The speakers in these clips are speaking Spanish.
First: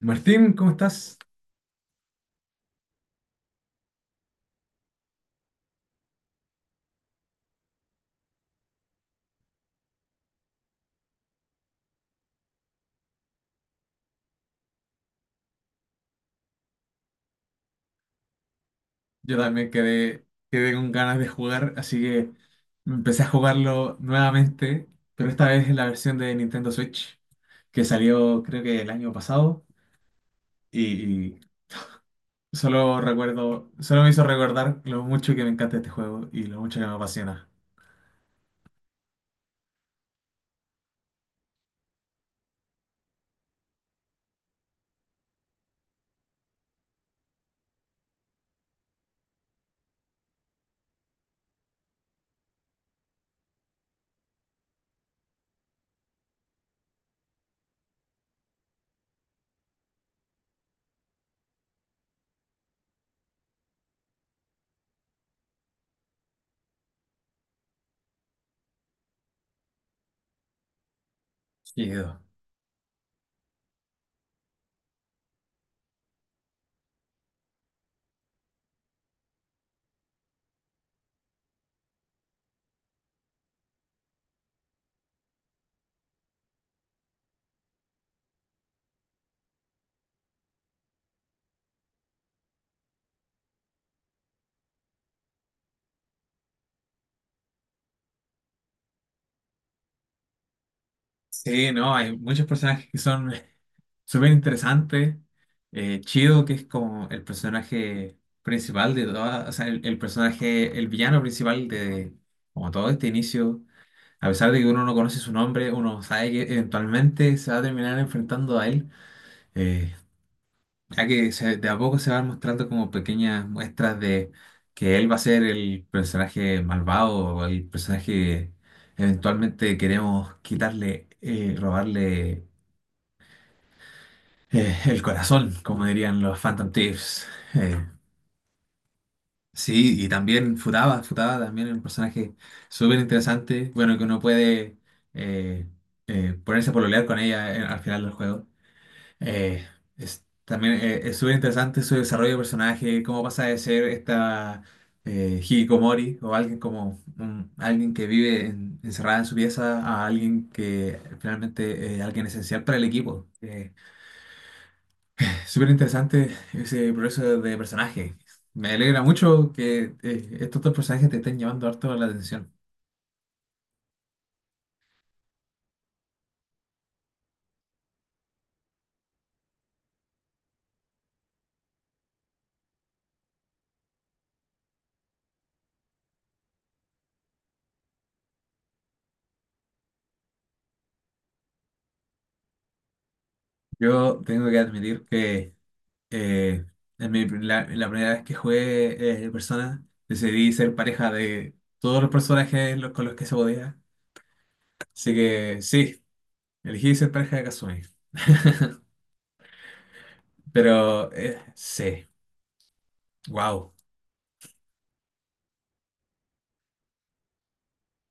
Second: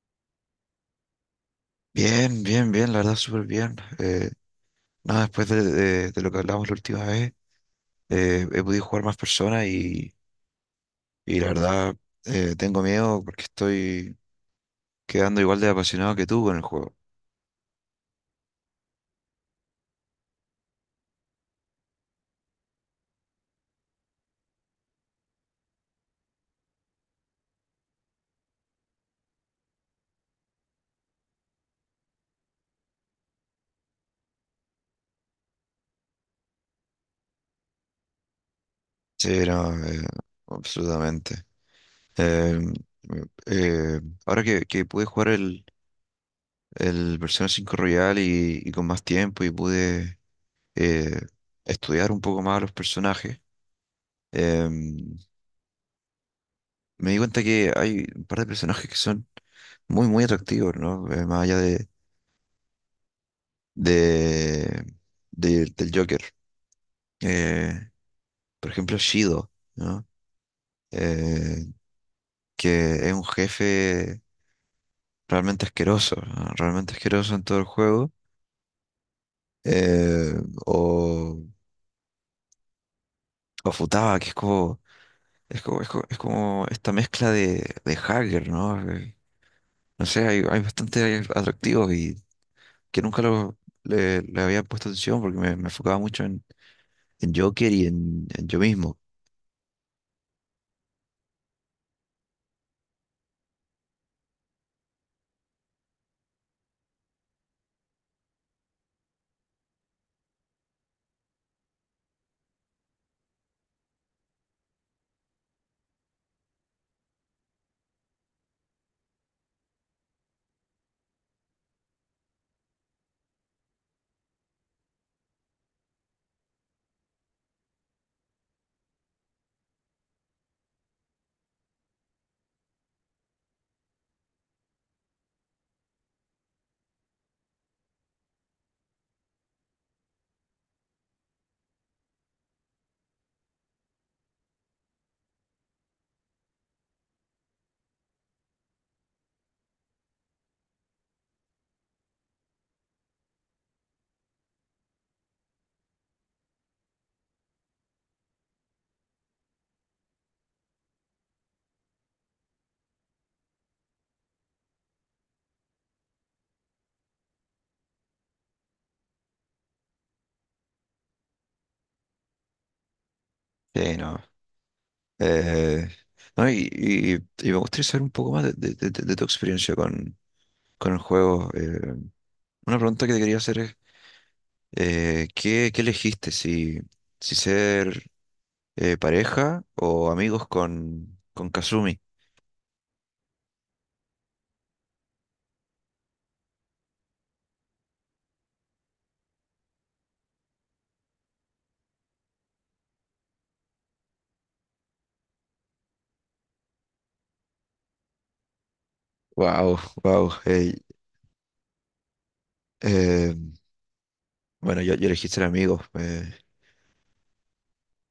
Martín, ¿cómo estás? Bien, bien, bien, la verdad, súper bien. Nada, Después de lo que hablamos la última vez, he podido jugar más personas y la verdad tengo miedo porque estoy quedando igual de apasionado que tú con el juego. Yo también quedé, quedé con ganas de jugar, así que empecé a jugarlo nuevamente, pero esta vez en la versión de Nintendo Switch, que salió creo que el año pasado, y solo recuerdo, solo me hizo recordar lo mucho que me encanta este juego y lo mucho que me apasiona. Sí, no, absolutamente. Eh, eh, Ahora que pude jugar el Persona cinco Royal y con más tiempo y pude eh, estudiar un poco más a los personajes, em, me di cuenta que hay un par de personajes que son muy, muy atractivo, ¿no? Más allá de, del Joker. Eh, por ejemplo, Shido, ¿no? Eh, Sí, que es un jefe realmente asqueroso, ¿no? Realmente asqueroso en todo el juego. Eh, o, o Futaba, que es es como esta mezcla de hacker, ¿no? No sé, hay bastante atractivos y que nunca le había puesto atención porque me enfocaba mucho en Joker y en yo mismo. sí, no, hay muchos personajes que son súper interesantes. Chido, que es como el personaje principal de todas, o sea, el personaje, el villano principal de como todo este inicio. A pesar de que uno no conoce su nombre, uno sabe que eventualmente se va a terminar enfrentando a él, eh, ya que de a poco se van mostrando como pequeñas muestras de que él va a ser el personaje malvado o el personaje que eventualmente queremos quitarle, robarle el corazón, como dirían los Phantom Thieves. Eh, sí, y también Futaba, Futaba también es un personaje súper interesante, bueno, que uno puede eh, ponerse a pololear con ella al final del juego. Eh, es, también es súper interesante su desarrollo de personaje, cómo pasa de ser esta hikikomori o alguien como alguien que vive encerrada en su pieza a alguien que finalmente es alguien esencial para el equipo. Súper interesante ese proceso de personaje. Me alegra mucho que estos dos personajes te estén llamando harto la atención. Sí, no. Eh, no, y, y- y me gustaría saber un poco más de tu experiencia con el juego. Una pregunta que te quería hacer es, ¿qué, qué elegiste? Si, si ser pareja o amigos con Kazumi. Yo tengo que admitir que eh, la primera vez que jugué Persona, decidí ser pareja de todos los personajes con los que se podía. Así que sí, elegí ser pareja de Kasumi. Wow, wow. Pero sí, wow. Bueno, yo elegí ser amigos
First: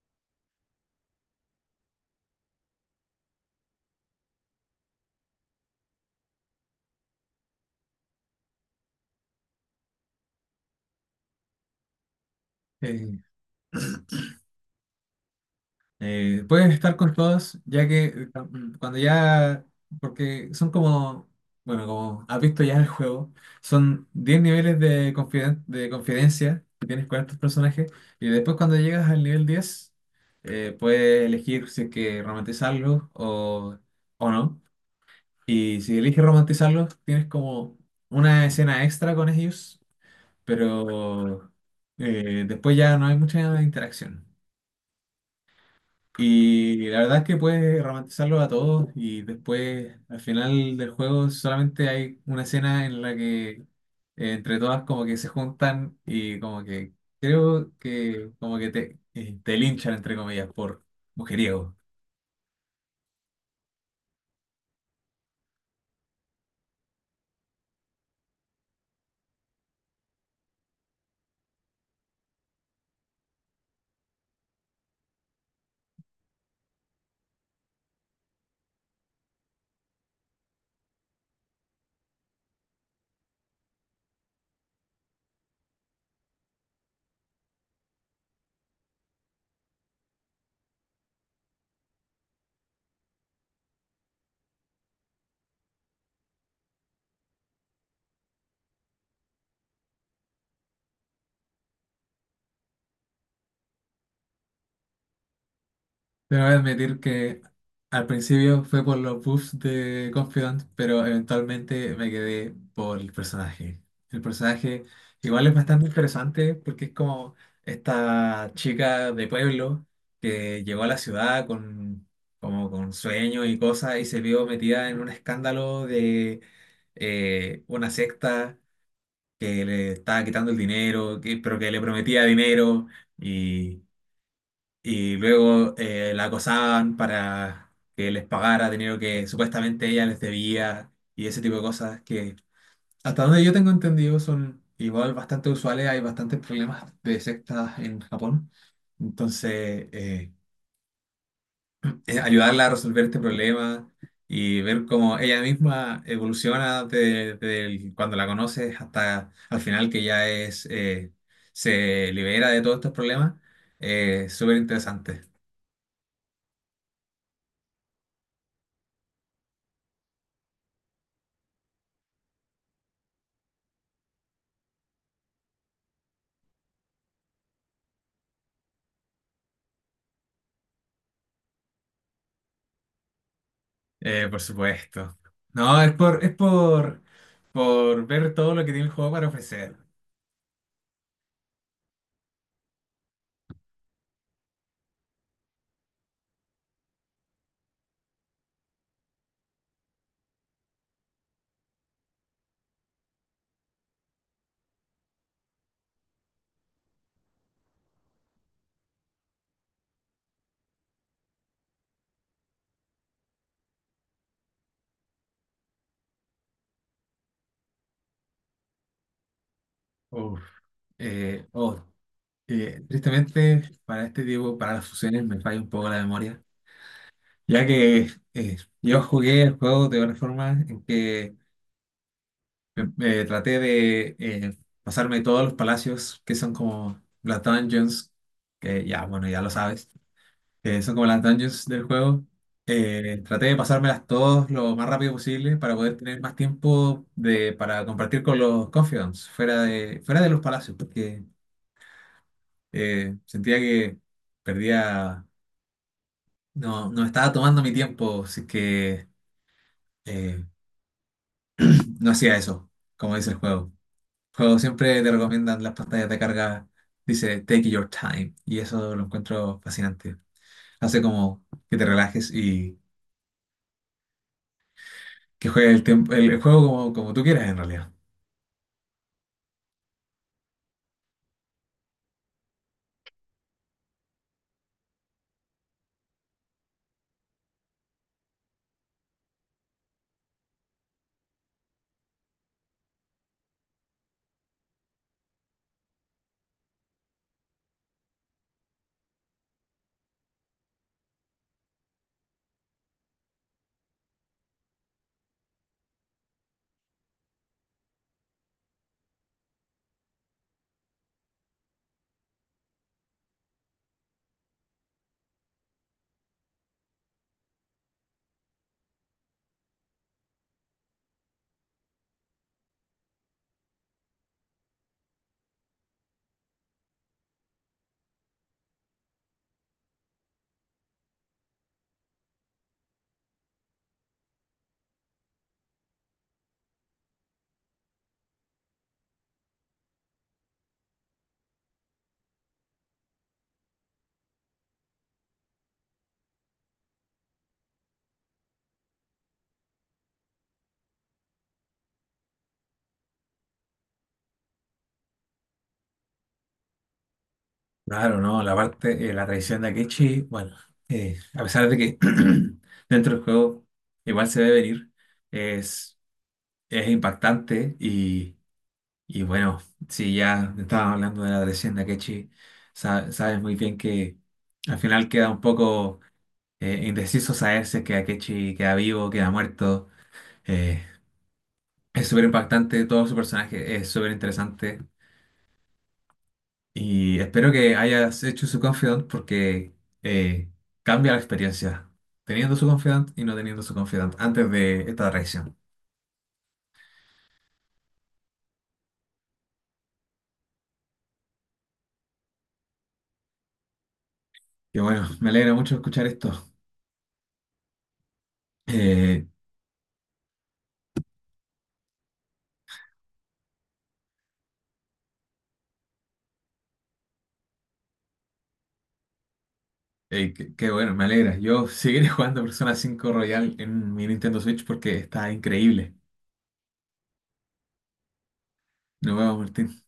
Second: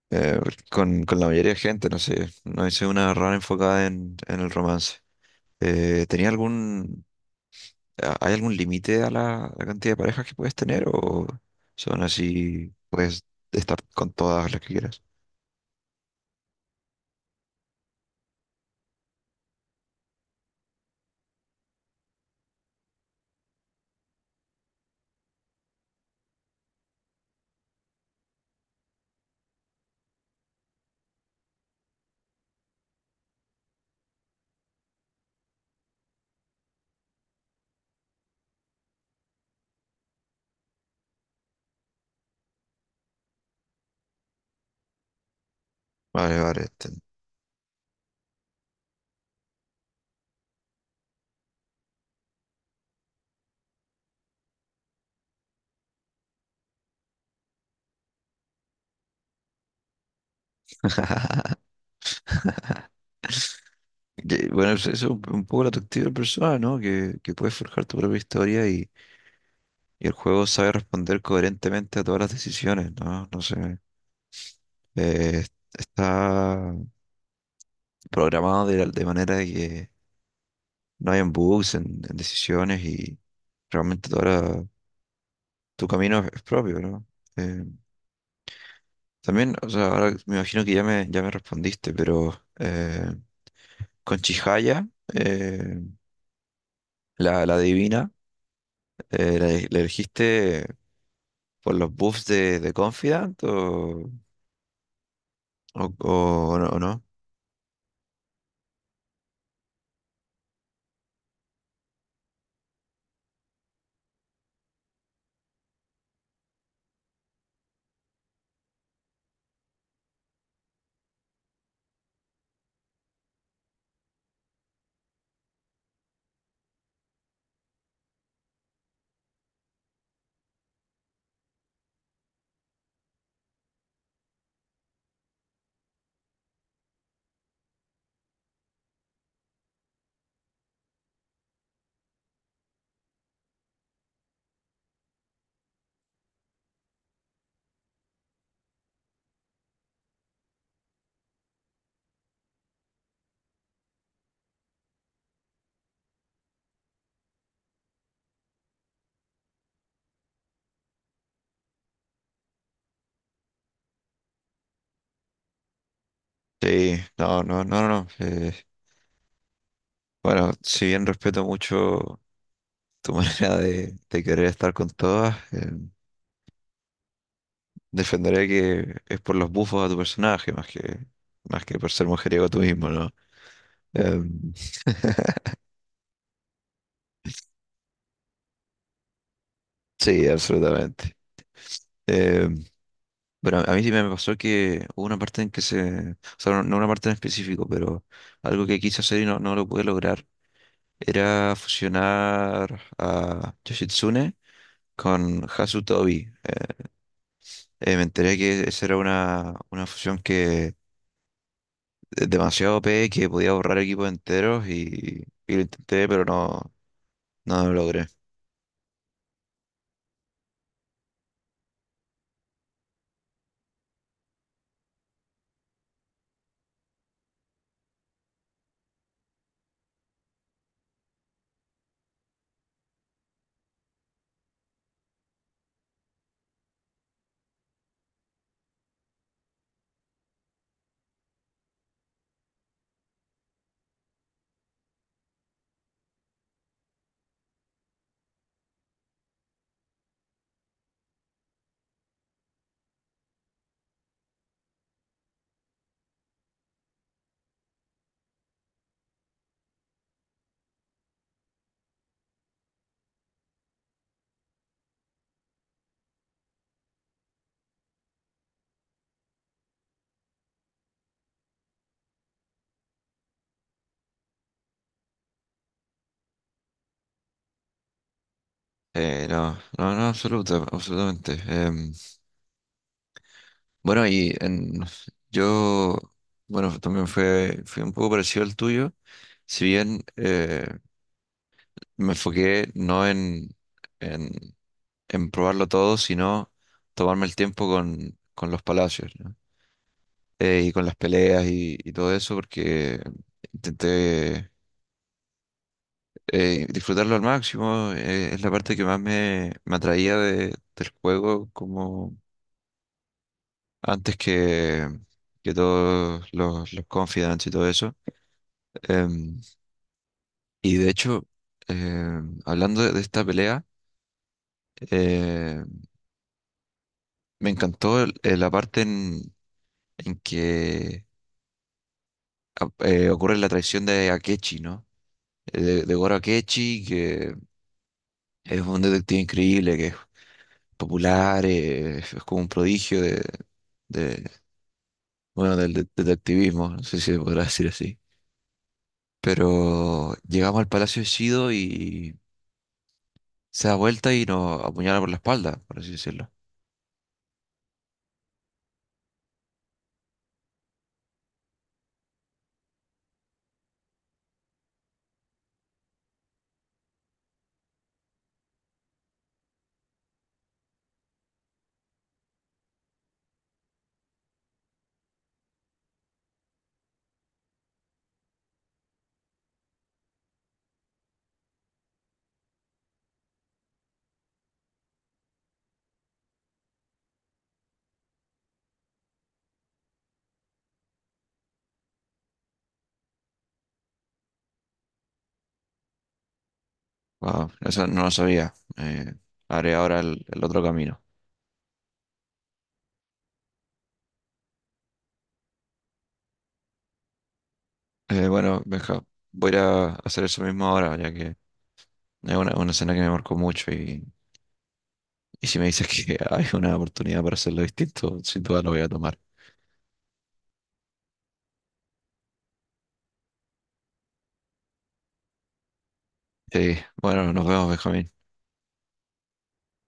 eh, con la mayoría de gente, no sé, no hice una rara enfocada en el romance. Eh, ¿tenía algún, ¿Hay algún límite a la, la cantidad de parejas que puedes tener o son así, puedes estar con todas las que quieras? Puedes estar con todos, ya que cuando ya, porque son como, bueno, como has visto ya el juego, son 10 niveles de, de confidencia que tienes con estos personajes, y después cuando llegas al nivel 10 puedes elegir si es que romantizarlos o no, y si eliges romantizarlos, tienes como una escena extra con ellos, pero después ya no hay mucha interacción. Vale, vale. Y la Entiendo. verdad es que puedes romantizarlos a todos y después al final del juego solamente hay una escena en la que entre todas como que se juntan y como que creo que como que te, te linchan entre comillas por mujeriego. Bueno, eso es un poco la atractiva de la persona, ¿no? Que puedes forjar tu propia historia y el juego sabe responder coherentemente a todas las decisiones, ¿no? No sé. eh, Está programado de manera de que no hayan bugs en decisiones y realmente toda tu camino es propio, ¿no? Eh, también, o sea, ahora me imagino que ya ya me respondiste, pero eh, con Chihaya, eh, la, la divina, ¿ la elegiste por los buffs de Confidant o, Te voy a o admitir no? que al principio fue por los buffs de Confidant, pero eventualmente me quedé por el personaje. El personaje igual es bastante interesante porque es como esta chica de pueblo que llegó a la ciudad con, como con sueños y cosas y se vio metida en un escándalo de una secta que le estaba quitando el dinero, pero que le prometía dinero y... Y luego la acosaban para que les pagara dinero que supuestamente ella les debía y ese tipo de cosas que, hasta donde yo tengo entendido, son igual bastante usuales. Hay bastantes problemas de sectas en Japón. Entonces, ayudarla a resolver este problema y ver cómo ella misma evoluciona de, cuando la conoces hasta al final que ya es, se libera de todos estos problemas, es súper interesante. Sí, no. Eh, bueno, si bien respeto mucho tu manera de querer estar con todas, defenderé que es por los buffos a tu personaje, más que por ser mujeriego tú mismo, ¿no? Por Em, supuesto. No, es por ver todo lo que tiene el juego para ofrecer. sí, absolutamente. Em, Pero a mí sí me pasó que hubo una parte en que se, o sea, no una parte en específico, pero algo que quise hacer y no, no lo pude lograr, era fusionar a Yoshitsune con Hasutobi. Me enteré que esa era una fusión que es demasiado OP, que podía borrar equipos enteros y lo intenté, pero no, no lo logré. Uf. Eh, oh, tristemente, para este tipo, para las fusiones, me falla un poco la memoria. Ya que yo jugué el juego de una forma en que me traté de pasarme todos los palacios que son como las dungeons, que ya, bueno, ya lo sabes. Que son como las dungeons del juego. Traté de pasármelas todas lo más rápido posible para poder tener más tiempo de, para compartir con los confidants fuera de los palacios, porque sentía que perdía, no, no estaba tomando mi tiempo, así que eh, no hacía eso, como dice el juego. El juego siempre te recomiendan las pantallas de carga, dice take your time, y eso lo encuentro fascinante. Hace como que te relajes y que juegue el tiempo, el juego como, como tú quieras en realidad. No, no, no, absoluta, Absolutamente. Bueno, y en, yo, bueno, también fue un poco parecido al tuyo. Si bien me enfoqué no en, en probarlo todo, sino tomarme el tiempo con los palacios, ¿no? Y con las peleas y todo eso, porque intenté disfrutarlo al máximo. Eh, es la parte que más me atraía de- del juego, como antes que todos los confidants y todo eso. Em, y de hecho, hablando de esta pelea, eh, me encantó la parte en que ocurre la traición de Akechi, ¿no? De Goro Akechi, que es un detective increíble, que es popular, es como un prodigio de- bueno, del detectivismo, no sé si se podrá decir así. Pero llegamos al Palacio de Shido y se da vuelta y nos apuñala por la espalda, por así decirlo. Claro, no, la parte, la traición de Akechi, bueno, a pesar de que dentro del juego igual se ve venir, es, es impactante y bueno, si ya estábamos hablando de la traición de Akechi, sabes muy bien que al final queda un poco indeciso saber si es que Akechi queda vivo, queda muerto. eh, es súper impactante, todo su personaje es súper interesante. Y espero que hayas hecho su confidant porque eh, cambia la experiencia teniendo su confidant y no teniendo su confidant antes de esta traición. Wow, eso no lo sabía. Haré ahora el otro camino. Y bueno, me alegra mucho escuchar esto. Bueno, Benja, Eh, voy a ir a hacer eso mismo ahora, ya que es una escena que me marcó mucho y si me dices que hay una oportunidad para hacerlo distinto, sin duda lo voy a tomar. Qué, qué bueno, me alegra. Yo seguiré jugando Persona 5 Royal en mi Nintendo Switch porque está increíble. Sí, bueno, nos vemos, Benjamín. Nos vemos, Martín.